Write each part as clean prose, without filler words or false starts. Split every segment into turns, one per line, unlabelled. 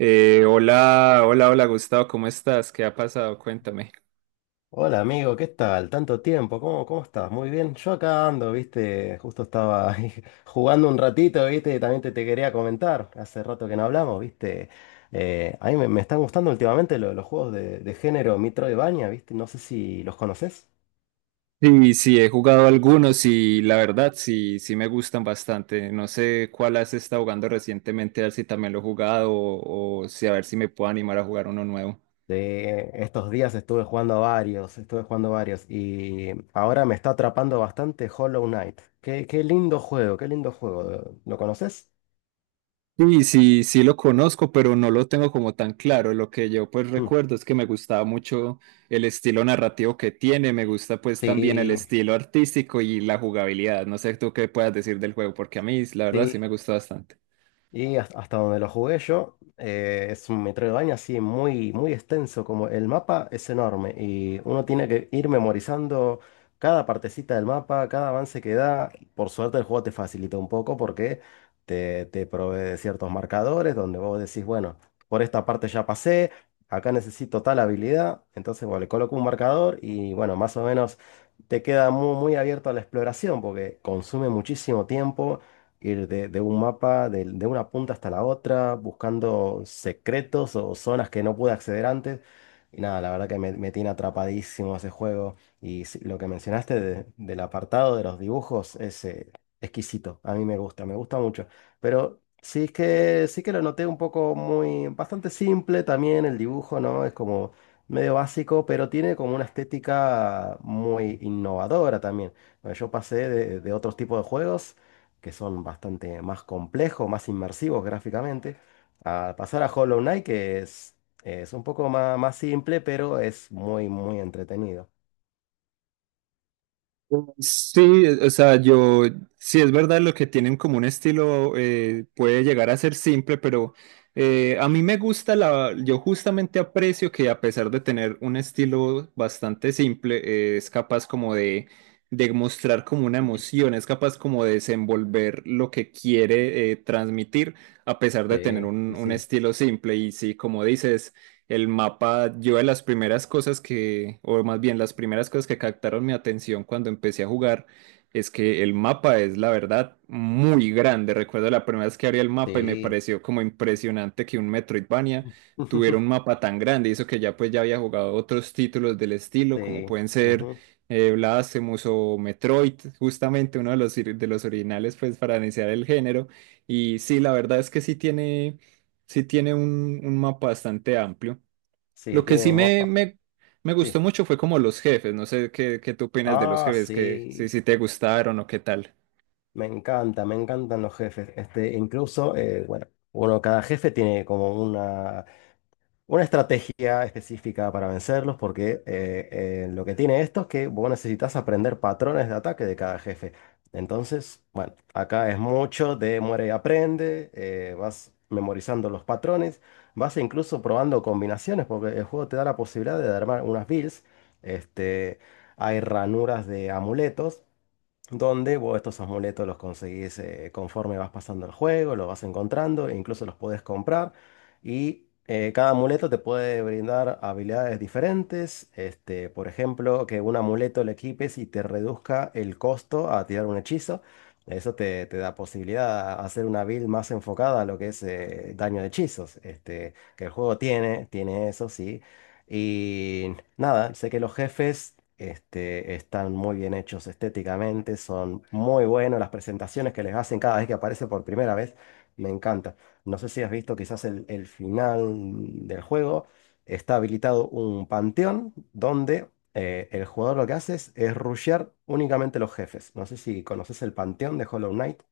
Hola, hola, hola Gustavo, ¿cómo estás? ¿Qué ha pasado? Cuéntame.
Hola amigo, ¿qué tal? Tanto tiempo, ¿cómo estás? Muy bien, yo acá ando, viste, justo estaba ahí jugando un ratito, viste, y también te quería comentar, hace rato que no hablamos, viste. A mí me están gustando últimamente los juegos de género Metroidvania, viste, no sé si los conoces.
Sí, sí, he jugado algunos y la verdad sí, sí me gustan bastante. No sé cuál has estado jugando recientemente, a ver si también lo he jugado o si a ver si me puedo animar a jugar uno nuevo.
De estos días estuve jugando varios, y ahora me está atrapando bastante Hollow Knight. Qué lindo juego, qué lindo juego, ¿lo conoces?
Sí, sí, sí lo conozco, pero no lo tengo como tan claro. Lo que yo pues
Mm.
recuerdo es que me gustaba mucho el estilo narrativo que tiene, me gusta pues también el
Sí,
estilo artístico y la jugabilidad. No sé tú qué puedas decir del juego, porque a mí la verdad sí me
sí.
gustó bastante.
Y hasta donde lo jugué yo, es un Metroidvania así muy, muy extenso, como el mapa es enorme y uno tiene que ir memorizando cada partecita del mapa, cada avance que da. Por suerte el juego te facilita un poco porque te provee de ciertos marcadores donde vos decís, bueno, por esta parte ya pasé, acá necesito tal habilidad, entonces bueno, le coloco un marcador y bueno, más o menos te queda muy, muy abierto a la exploración porque consume muchísimo tiempo ir de un mapa, de una punta hasta la otra, buscando secretos o zonas que no pude acceder antes. Y nada, la verdad que me tiene atrapadísimo ese juego. Y sí, lo que mencionaste del apartado de los dibujos es exquisito. A mí me gusta mucho. Pero sí es que sí que lo noté un poco bastante simple también el dibujo, ¿no? Es como medio básico, pero tiene como una estética muy innovadora también. Bueno, yo pasé de otros tipos de juegos que son bastante más complejos, más inmersivos gráficamente, a pasar a Hollow Knight, que es un poco más simple, pero es muy, muy entretenido.
Sí, o sea, yo, sí es verdad lo que tienen como un estilo puede llegar a ser simple, pero a mí me gusta la, yo justamente aprecio que a pesar de tener un estilo bastante simple, es capaz como de mostrar como una emoción, es capaz como de desenvolver lo que quiere transmitir a pesar de tener
Sí,
un,
sí,
un
sí,
estilo simple y sí, como dices, el mapa, yo de las primeras cosas que, o más bien las primeras cosas que captaron mi atención cuando empecé a jugar, es que el mapa es, la verdad, muy grande. Recuerdo la primera vez que abrí el mapa y me
sí,
pareció como impresionante que un Metroidvania tuviera un mapa tan grande. Y eso que ya pues ya había jugado otros títulos del estilo, como
sí,
pueden ser
ujú.
Blasphemous o Metroid, justamente uno de los, de los originales pues para iniciar el género. Y sí, la verdad es que sí tiene un mapa bastante amplio.
Sí,
Lo que
tiene
sí
un mapa.
me gustó
Sí.
mucho fue como los jefes. No sé qué, qué tú opinas de los
Ah,
jefes, que si,
sí,
si te gustaron o qué tal.
me encantan los jefes. Bueno, uno, cada jefe tiene como una estrategia específica para vencerlos, porque lo que tiene esto es que vos necesitas aprender patrones de ataque de cada jefe. Entonces, bueno, acá es mucho de muere y aprende, vas memorizando los patrones, vas incluso probando combinaciones, porque el juego te da la posibilidad de armar unas builds. este, Hay ranuras de amuletos donde vos estos amuletos los conseguís, conforme vas pasando el juego, los vas encontrando, e incluso los podés comprar. Y cada amuleto te puede brindar habilidades diferentes. Por ejemplo, que un amuleto le equipes y te reduzca el costo a tirar un hechizo. Eso te da posibilidad a hacer una build más enfocada a lo que es, daño de hechizos. Que el juego tiene eso, sí. Y nada, sé que los jefes están muy bien hechos estéticamente, son muy buenos las presentaciones que les hacen cada vez que aparece por primera vez, me encanta. No sé si has visto quizás el final del juego, está habilitado un panteón donde, el jugador lo que hace es rushear únicamente los jefes. No sé si conoces el panteón de Hollow Knight.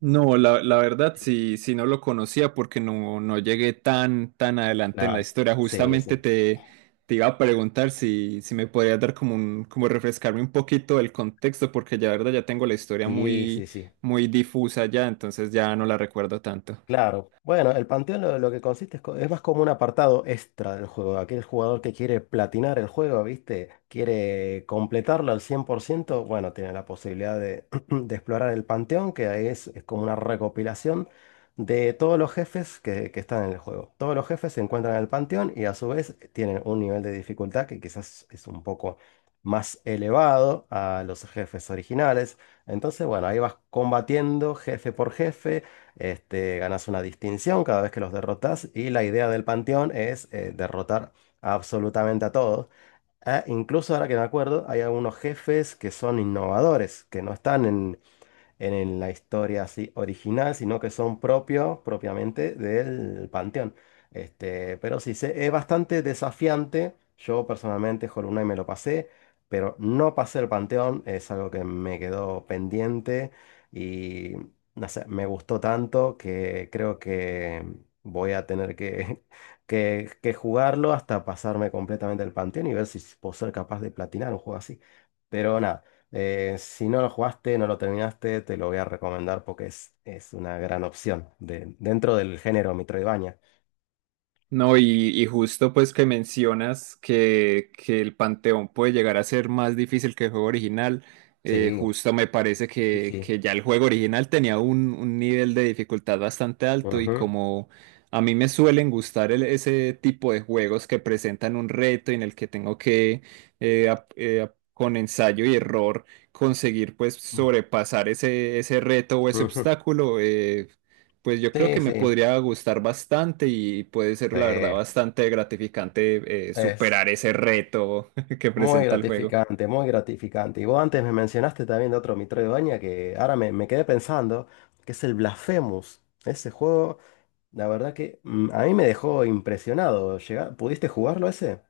No, la verdad sí, sí no lo conocía porque no, no llegué tan, tan adelante en la
La...
historia.
Sí,
Justamente
sí,
te iba a preguntar si, si me podías dar como un, como refrescarme un poquito el contexto, porque ya la verdad ya tengo la historia
sí,
muy,
sí, sí.
muy difusa ya, entonces ya no la recuerdo tanto.
Claro, bueno, el panteón lo que consiste es más como un apartado extra del juego. Aquel jugador que quiere platinar el juego, ¿viste? Quiere completarlo al 100%. Bueno, tiene la posibilidad de, de explorar el panteón, que ahí es como una recopilación de todos los jefes que están en el juego. Todos los jefes se encuentran en el panteón y a su vez tienen un nivel de dificultad que quizás es un poco más elevado a los jefes originales. Entonces, bueno, ahí vas combatiendo jefe por jefe. Ganas una distinción cada vez que los derrotas y la idea del panteón es, derrotar absolutamente a todos. Ah, incluso ahora que me acuerdo, hay algunos jefes que son innovadores, que no están en la historia así original, sino que son propios propiamente del Panteón. Pero sí, es bastante desafiante. Yo personalmente Hollow Knight me lo pasé, pero no pasé el Panteón, es algo que me quedó pendiente, y no sé, me gustó tanto que creo que voy a tener que, que jugarlo hasta pasarme completamente el Panteón y ver si puedo ser capaz de platinar un juego así. Pero nada. Si no lo jugaste, no lo terminaste, te lo voy a recomendar porque es una gran opción dentro del género Metroidvania.
No, y justo pues que mencionas que el Panteón puede llegar a ser más difícil que el juego original,
Sí,
justo me parece
sí, sí.
que ya el juego original tenía un nivel de dificultad bastante alto y
Ujú,
como a mí me suelen gustar ese tipo de juegos que presentan un reto y en el que tengo que con ensayo y error conseguir pues sobrepasar ese, ese reto o ese
ujú.
obstáculo. Pues yo creo
Sí,
que me
sí,
podría gustar bastante y puede ser,
sí.
la verdad, bastante gratificante
Es
superar ese reto que
muy
presenta el juego.
gratificante, muy gratificante. Y vos antes me mencionaste también de otro Metroidvania que ahora me quedé pensando, que es el Blasphemous. Ese juego, la verdad que, a mí me dejó impresionado. ¿Pudiste jugarlo ese?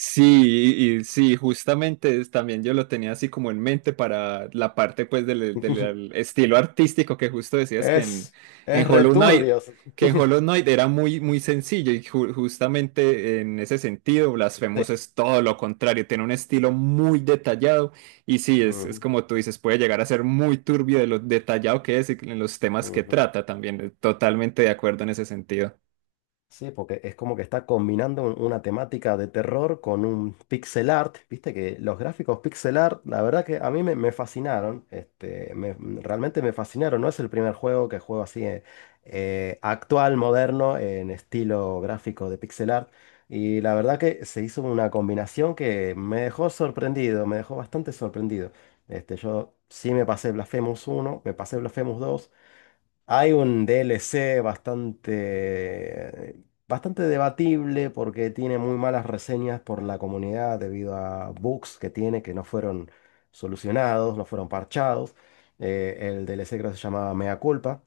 Sí, y sí, justamente también yo lo tenía así como en mente para la parte pues del, del estilo artístico que justo decías que
Es,
en
es
Hollow Knight,
returbio. Sí.
que en Hollow Knight era muy, muy sencillo y justamente en ese sentido Blasphemous es todo lo contrario, tiene un estilo muy detallado y sí, es
Ujú,
como tú dices, puede llegar a ser muy turbio de lo detallado que es y en los temas que
ujú.
trata también, totalmente de acuerdo en ese sentido.
Sí, porque es como que está combinando una temática de terror con un pixel art. Viste que los gráficos pixel art, la verdad que a mí me fascinaron. Realmente me fascinaron. No es el primer juego que juego así, actual, moderno, en estilo gráfico de pixel art. Y la verdad que se hizo una combinación que me dejó sorprendido, me dejó bastante sorprendido. Yo sí me pasé Blasphemous uno, me pasé Blasphemous dos. Hay un DLC bastante debatible porque tiene muy malas reseñas por la comunidad debido a bugs que tiene que no fueron solucionados, no fueron parchados. El DLC creo que se llamaba Mea Culpa.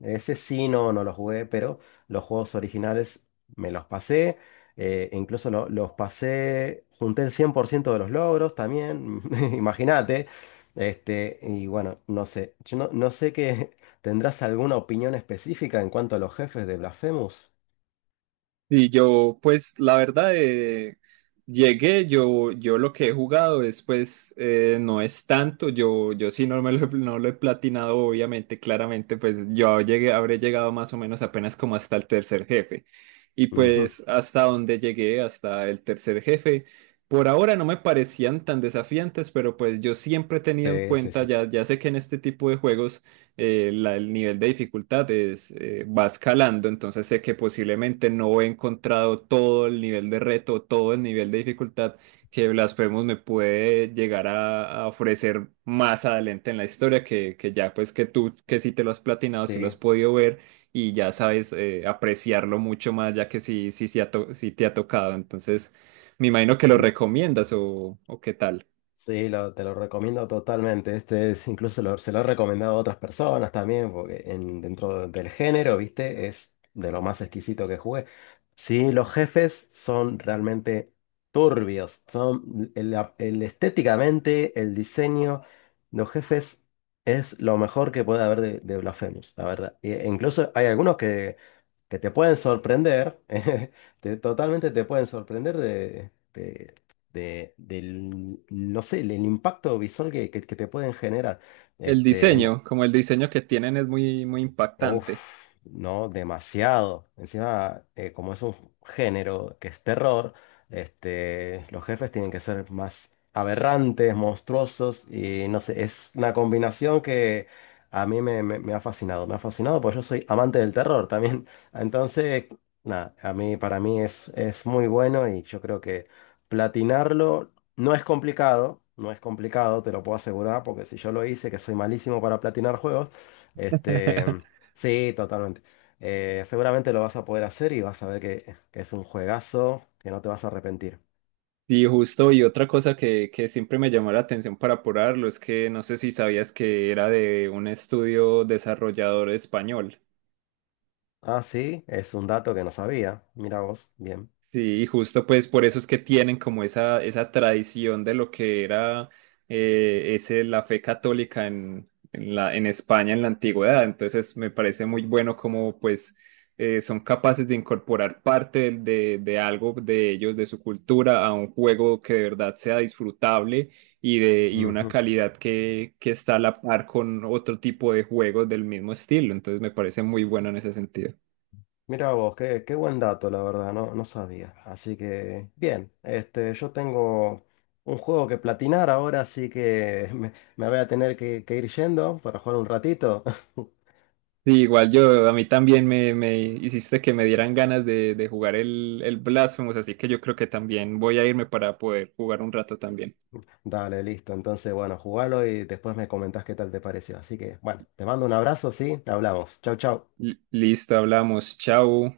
Ese sí, no, no lo jugué, pero los juegos originales me los pasé. Incluso los pasé, junté el 100% de los logros también, imagínate. Y bueno, no sé, yo no sé qué tendrás alguna opinión específica en cuanto a los jefes de Blasphemous.
Y yo, pues la verdad, llegué, yo lo que he jugado es, pues, no es tanto, yo sí no, me lo, no lo he platinado, obviamente, claramente, pues yo llegué, habré llegado más o menos apenas como hasta el tercer jefe. Y
Ujú.
pues hasta donde llegué, hasta el tercer jefe, por ahora no me parecían tan desafiantes, pero pues yo siempre he tenido en
Sí, sí,
cuenta,
sí.
ya, ya sé que en este tipo de juegos el nivel de dificultad es, va escalando, entonces sé que posiblemente no he encontrado todo el nivel de reto, todo el nivel de dificultad que Blasphemous me puede llegar a ofrecer más adelante en la historia, que ya pues que tú que si te lo has platinado, si lo has
Sí.
podido ver y ya sabes apreciarlo mucho más, ya que sí, sí, sí, sí te ha tocado, entonces me imagino que lo recomiendas o qué tal.
Sí, te lo recomiendo totalmente. Se lo he recomendado a otras personas también, porque, dentro del género, ¿viste? Es de lo más exquisito que jugué. Sí, los jefes son realmente turbios. Son el estéticamente, el diseño, los jefes es lo mejor que puede haber de Blasphemous, la verdad. E incluso hay algunos que te pueden sorprender, totalmente te pueden sorprender del, no sé, el impacto visual que te pueden generar.
El
No.
diseño, como el diseño que tienen es muy, muy impactante.
Uf, no, demasiado. Encima, como es un género que es terror, los jefes tienen que ser más aberrantes, monstruosos y no sé, es una combinación que a mí me ha fascinado. Me ha fascinado porque yo soy amante del terror también. Entonces, nada, para mí es muy bueno y yo creo que platinarlo no es complicado, no es complicado, te lo puedo asegurar, porque si yo lo hice, que soy malísimo para platinar juegos. este. Sí, totalmente. Seguramente lo vas a poder hacer y vas a ver que es un juegazo que no te vas a arrepentir.
Sí, justo, y otra cosa que siempre me llamó la atención para apurarlo es que no sé si sabías que era de un estudio desarrollador español.
Ah, sí, es un dato que no sabía. Mira vos, bien.
Sí, y justo pues por eso es que tienen como esa tradición de lo que era ese, la fe católica en la, en España en la antigüedad. Entonces me parece muy bueno como pues son capaces de incorporar parte de algo de ellos, de su cultura, a un juego que de verdad sea disfrutable y, de, y una
Ujú.
calidad que está a la par con otro tipo de juegos del mismo estilo. Entonces me parece muy bueno en ese sentido.
Mira vos, qué buen dato, la verdad, no, no sabía. Así que, bien, yo tengo un juego que platinar ahora, así que me voy a tener que, ir yendo para jugar un ratito.
Sí, igual yo, a mí también me hiciste que me dieran ganas de jugar el Blasphemous, así que yo creo que también voy a irme para poder jugar un rato también.
Dale, listo. Entonces, bueno, jugalo y después me comentás qué tal te pareció. Así que, bueno, te mando un abrazo, sí, hablamos. Chau, chau.
Listo, hablamos, chao.